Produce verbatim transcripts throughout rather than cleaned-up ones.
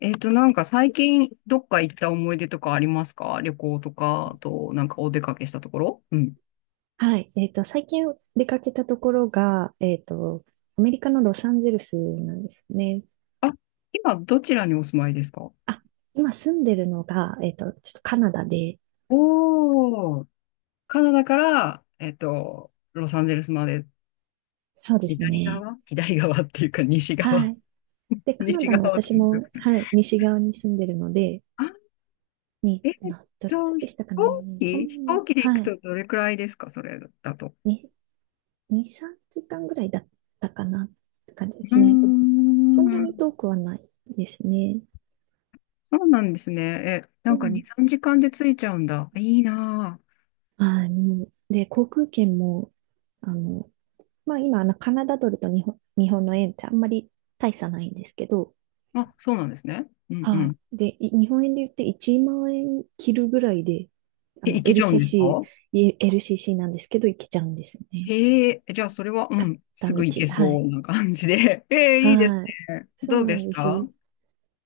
えっと、なんか最近どっか行った思い出とかありますか？旅行とか、あと、なんかお出かけしたところ。うん。はい。えっと、最近出かけたところが、えっと、アメリカのロサンゼルスなんですね。あ、今どちらにお住まいですか？あ、今住んでるのが、えっと、ちょっとカナダで、おー、カナダから、えっと、ロサンゼルスまで。そうです左ね。側左側っていうか西は側。い。で、カナ西ダの側と私いうか。も、はい、西側に住んでるので、あ、に、えっな、どれぐらと、いで飛したか行ね。そ機んな飛行に、機で行くはい。とどれくらいですか？それだと。に、に、さんじかんぐらいだったかなって感じでうーすね。そんなにん、遠くはないですね。そうなんですね。え、なうんかに、ん。さんじかんで着いちゃうんだ。いいなはい。もう、で、航空券も、あの、まあ今、あの、カナダドルと日本、日本の円ってあんまり大差ないんですけど、あ、そうなんですね。うんうはん。い。で、い日本円で言っていちまん円切るぐらいで、あえ、の、行けちゃうんですか？ エルシーシー、い エルシーシー なんですけど、行けちゃうんですよね。へえ、じゃあそれは、うん、す片ぐ行道。けはそい。うな感じで。ええ、いいですはい。ね。そうどうなでんしです。た？い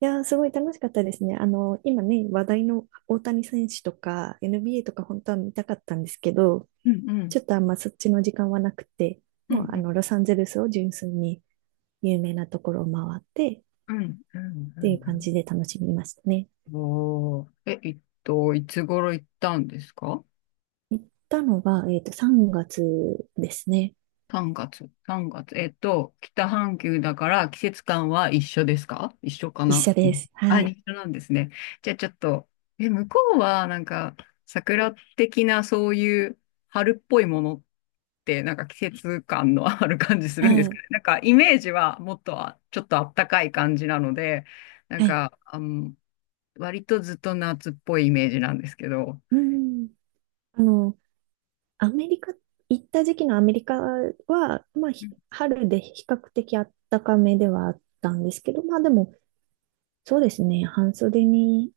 やー、すごい楽しかったですね。あの、今ね、話題の大谷選手とか エヌビーエー とか本当は見たかったんですけど、うんうちん。ょっとあんまそっちの時間はなくて、うんうもうあん。の、ロサンゼルスを純粋に有名なところを回って、うんうっんうていう感んじで楽しみましたね。うん。おー。え、えっと、いつ頃行ったんですか？行ったのが、えっと、さんがつですね。さんがつ、さんがつ。えっと、北半球だから季節感は一緒ですか？一緒か一な。緒うでん。す。あ、はい。一緒なんですね。じゃあちょっと、え、向こうはなんか桜的なそういう春っぽいものってなんか季節感のある感じするんはですかね。い。なんかイメージはもっとあちょっとあったかい感じなので、なんはい。か、あの、割とずっと夏っぽいイメージなんですけど。うん。あの、アメリカ、行った時期のアメリカは、まあ、うひん春で比較的暖かめではあったんですけど、まあでも、そうですね、半袖に、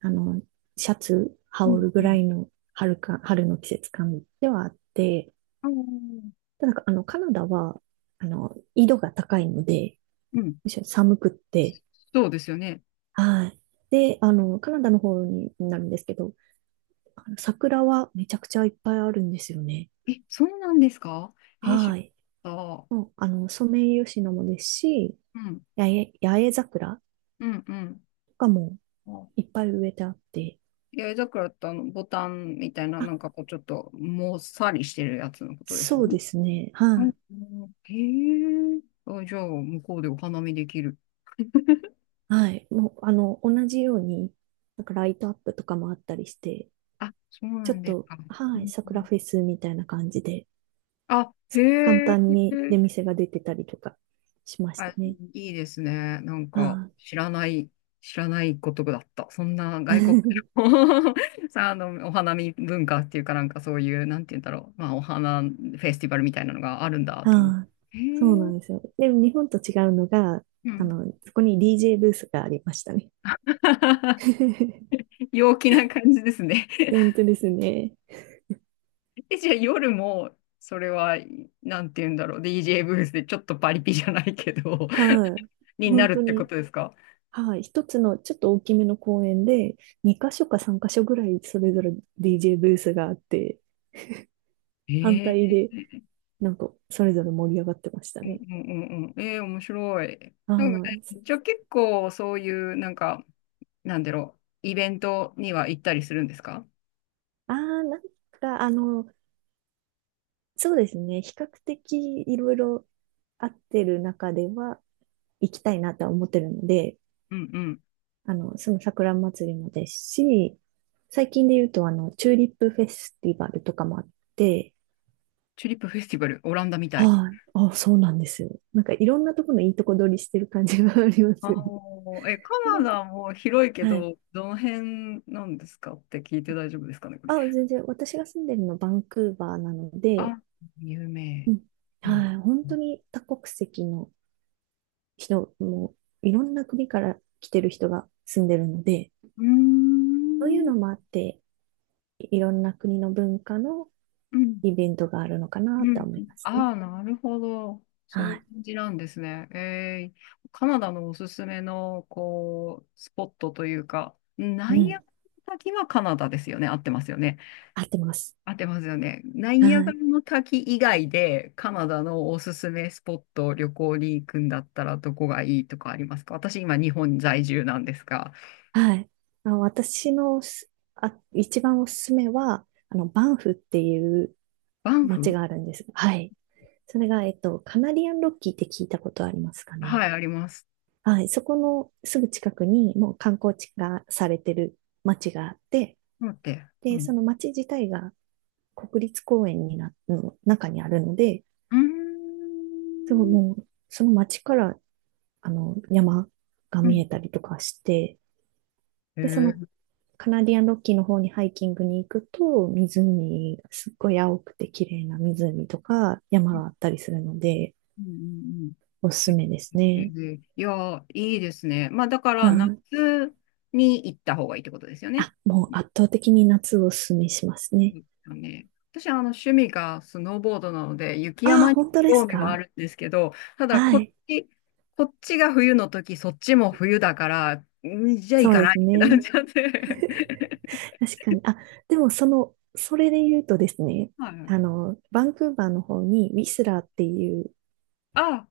あの、シャツう羽織るぐらんいの春か、春の季節感ではあって、うん。ただ、あの、カナダは、あの、緯度が高いので、うん、むしろ寒くって、そうですよね。はい。で、あの、カナダの方になるんですけど、あの桜はめちゃくちゃいっぱいあるんですよね。え、そうなんですか？えー、知はらい。なかった。もう、あの、ソメイヨシノもですし、うん、八重、八重桜うん、うん。とかもあ、いっぱい植えてあって、八重桜ってあの、ボタンみたいな、あ、なんかこう、ちょっと、もっさりしてるやつのことですそようね？ですね。うはんい。うんへえ。あ、じゃあ、向こうでお花見できる。はい。もう、あの、同じように、なんかライトアップとかもあったりして、あ、そうちなょっんですと、か。うはい、んう桜ん。フェスみたいな感じで、あ、へ簡単え。に出店が出てたりとかしましあ、たね。いいですね。なんはか、い。知らない、知らないことだった。そんな外国 の さ、あの、お花見文化っていうかなんかそういう、なんて言うんだろう。まあ、お花フェスティバルみたいなのがあるんだと思っああ、て。へそうなえ、んですよ。でも日本と違うのが、うあん。の、そこに ディージェー ブースがありましたね。陽気な感じですね。本 当ですね。え、じゃあ夜も、それは、なんて言うんだろう。ディージェー ブースでちょっとパリピじゃないけど、はい。にな本る当ってこに、とですか？はい。一つのちょっと大きめの公園で、にかしょ箇所かさんかしょ箇所ぐらいそれぞれ ディージェー ブースがあって、反対へ。で、なんか、それぞれ盛り上がってましたうんうね。んうんうん。えー、面白い。なんかね、あじゃあ結構そういう、なんか、なんだろう、イベントには行ったりするんですか？あ、ああ、なんか、あの、そうですね。比較的いろいろ合ってる中では行きたいなとは思ってるので、うんうん。あの、その桜祭りもですし、最近で言うと、あの、チューリップフェスティバルとかもあって、チューリップフェスティバル、オランダみたい。はい、あ、そうなんですよ。なんかいろんなところのいいとこ取りしてる感じがありまあすよね。あ、え、カ でナダも広いけはい。ど、どの辺なんですかって聞いて大丈夫ですかね、これ。あ、全然、私が住んでるのバンクーバーなので、あ、有う名。ん、うん。はい、本当に多国籍の人も、いろんな国から来てる人が住んでるので、うーそういうん。のもあって、いろんな国の文化のうんイベントがあるのかなうとん。は思いますね。ああ、なるほど。そういうはい。感じなんですね。えー、カナダのおすすめの、こう、スポットというか、ナうイアガん。ラの滝はカナダですよね？合ってますよね。合ってます。合ってますよね？ナイアはガラい。の滝以外で、カナダのおすすめスポット、旅行に行くんだったら、どこがいいとかありますか？私、今、日本在住なんですが。はい。あの、私のすあ、一番おすすめは、あの、バンフっていうバン街フ。があるんです。はい。それが、えっと、カナリアンロッキーって聞いたことありますかはね。い、あります。はい。そこのすぐ近くに、もう観光地化されてる街があって、待って。うで、ん。その街自体が国立公園にな、の中にあるので、うーでもん。もう、その街から、あの、山がうん。見えたりとかして、えで、そのー。カナディアンロッキーの方にハイキングに行くと、湖、すっごい青くて綺麗な湖とか山うんがあったりするので、うんうん。おすすめですえね。ーいやー、いいですね。まあ、だかはら、夏い。に行った方がいいってことですよね。あ、もうそ圧倒的に夏をおすすめしますうね。ですよね。私はあの趣味がスノーボードなので、雪ああ、山に本当です興味があか？るんですけど、ただはこっい。ち、こっちが冬の時、そっちも冬だから、んじゃあ行そうかでないすってなっね。ちゃって。確かに。あ、でもその、それで言うとですね、はい。あの、バンクーバーの方にウィスラーっていうあ、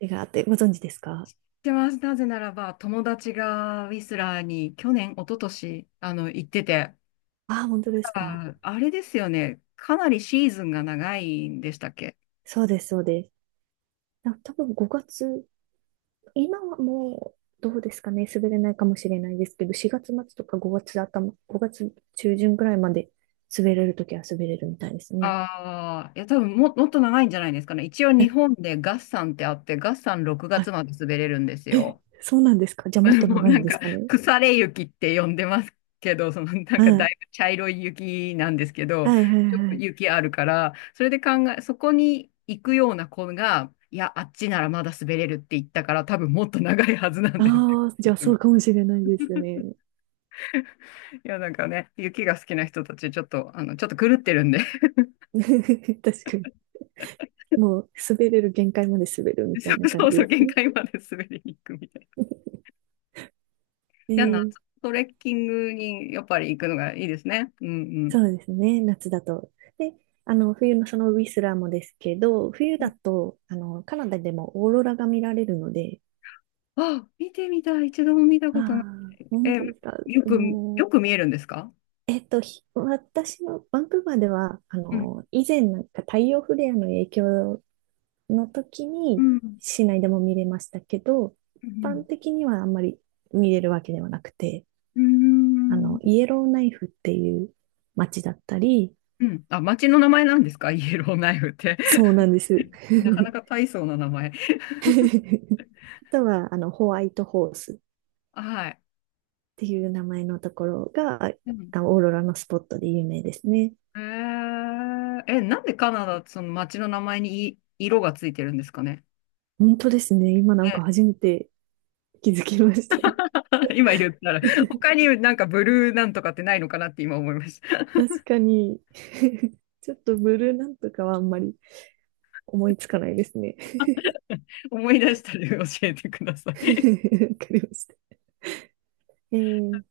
街があって、ご存知ですか？知ってます。なぜならば、友達がウィスラーに去年、一昨年あの行ってて、ああー、本当ですか？あ、あれですよね。かなりシーズンが長いんでしたっけ？そうです、そうです。な多分ごがつ今はもう、どうですかね、滑れないかもしれないですけど、しがつ末とかごがつ頭、ごがつ中旬ぐらいまで滑れるときは滑れるみたいですね。ああ、いや、多分も、もっと長いんじゃないですかね。一応え、日本で月山ってあって、月山6は月い。まで滑れるんですえ、よ。そうなんですか？じゃあもっ ともう長いなんんですか、かね。腐れ雪って呼んでますけど、そのなんはかだい。いぶ茶色い雪なんですけど、はいはいよくはい。雪あるから、それで考え、そこに行くような子が、いや、あっちならまだ滑れるって言ったから、多分もっと長いはずなんですよ。ああ、じゃあそうか もしれないですね。いや、なんかね、雪が好きな人たち、ちょっと、あの、ちょっと狂ってるんで、確かに。もう滑れる限界まで滑るみ たそいなう感そじうそう、です限ね。界まで滑りに行くみたいな。じゃあ、夏えトレッキングにやっぱり行くのがいいですね。うんそうですね、夏だと。で、あの、冬のそのウィスラーもですけど、冬だと、あの、カナダでもオーロラが見られるので、うん。あ、見てみたい。一度も見たあことなあ、い。本え、当ですか。よく、もよう、く見えるんですか？えっと、ひ私のバンクーバーでは、あうん。の、以前なんか太陽フレアの影響の時うにん。市内でも見れましたけど、一う般ん。的にはあんまり見れるわけではなくて、うあん。の、イエローナイフっていう街だったり、うん。あ、町の名前なんですか？イエローナイフって。そうなんです。なかな か大層な名前。あとは、あの、ホワイトホースっはい。ていう名前のところが、うん。あのオーロラのスポットで有名ですね。えー、え、なんでカナダ、その町の名前にい色がついてるんですかね。本当ですね。今なんね。 か初めて気づきました。今言ったら、他になんかブルーなんとかってないのかなって今思いました。確かに、 ちょっとブルーなんとかはあんまり思いつかないですね。思い出したら教えてください。わ かりました。えー、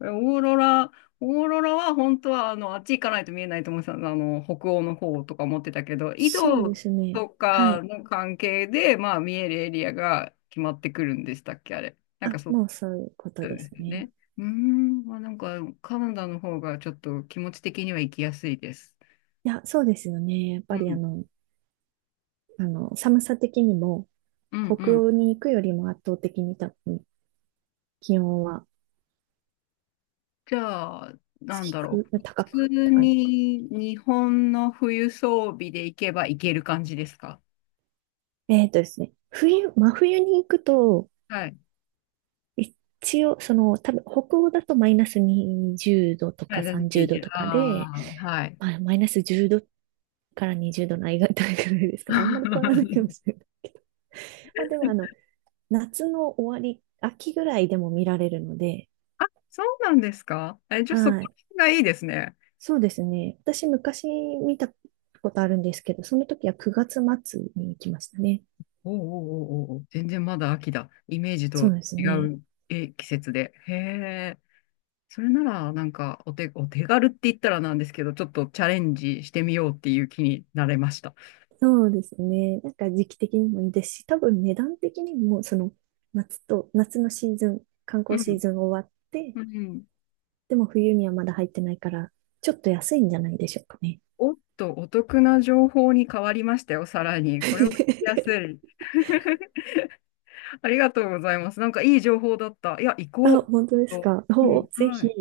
オーロラ、オーロラは本当はあのあっち行かないと見えないと思ってたの、あの北欧の方とか思ってたけど、緯そう度ですね。とはかい。の関係で、まあ、見えるエリアが決まってくるんでしたっけ、あれ。なんあ、かそう。もうそういうことそうでですすよね。ね。うーん、まあ、なんかカナダの方がちょっと気持ち的には行きやすいです。いや、そうですよね。やっうぱりあん、の、あの、寒さ的にも、うん、う北ん。欧に行くよりも圧倒的に多分気温は、じゃあ、なん低だろく、う。普高く、通高いのか。に日本の冬装備で行けば行ける感じですか？えっとですね、冬、真冬に行くと、はい。一応、その、多分、北欧だとマイナスにじゅうどとはかい、ラズ30ゲー度ジ。とかで、ああ、はい。まあ、マイナスじゅうどからにじゅうどの間いぐらいですかね。あんまり変わらないかも しれない。まあ、でも、あの、夏の終わり、秋ぐらいでも見られるので、あ、そうなんですか？え、じゃあそこはい。がいいですね。そうですね。私、昔見たことあるんですけど、その時はくがつ末に行きましたね。おうおうおうおうおう、全然まだ秋だ。イメージそうとです違ね。う。え、季節で。へえ。それなら、なんか、お手、お手軽って言ったらなんですけど、ちょっとチャレンジしてみようっていう気になれました。そうですね。なんか時期的にもいいですし、多分値段的にも、その夏と、夏のシーズン、観う光シーん。ズン終わって、うん。でも冬にはまだ入ってないから、ちょっと安いんじゃないでしょうかね。おっと、お得な情報に変わりましたよ、さらに。これを聞きやす い。ありがとうございます。なんかいい情報だった。いや、行あ、こう。本当ですと。か。うん、お、ぜはひ。い。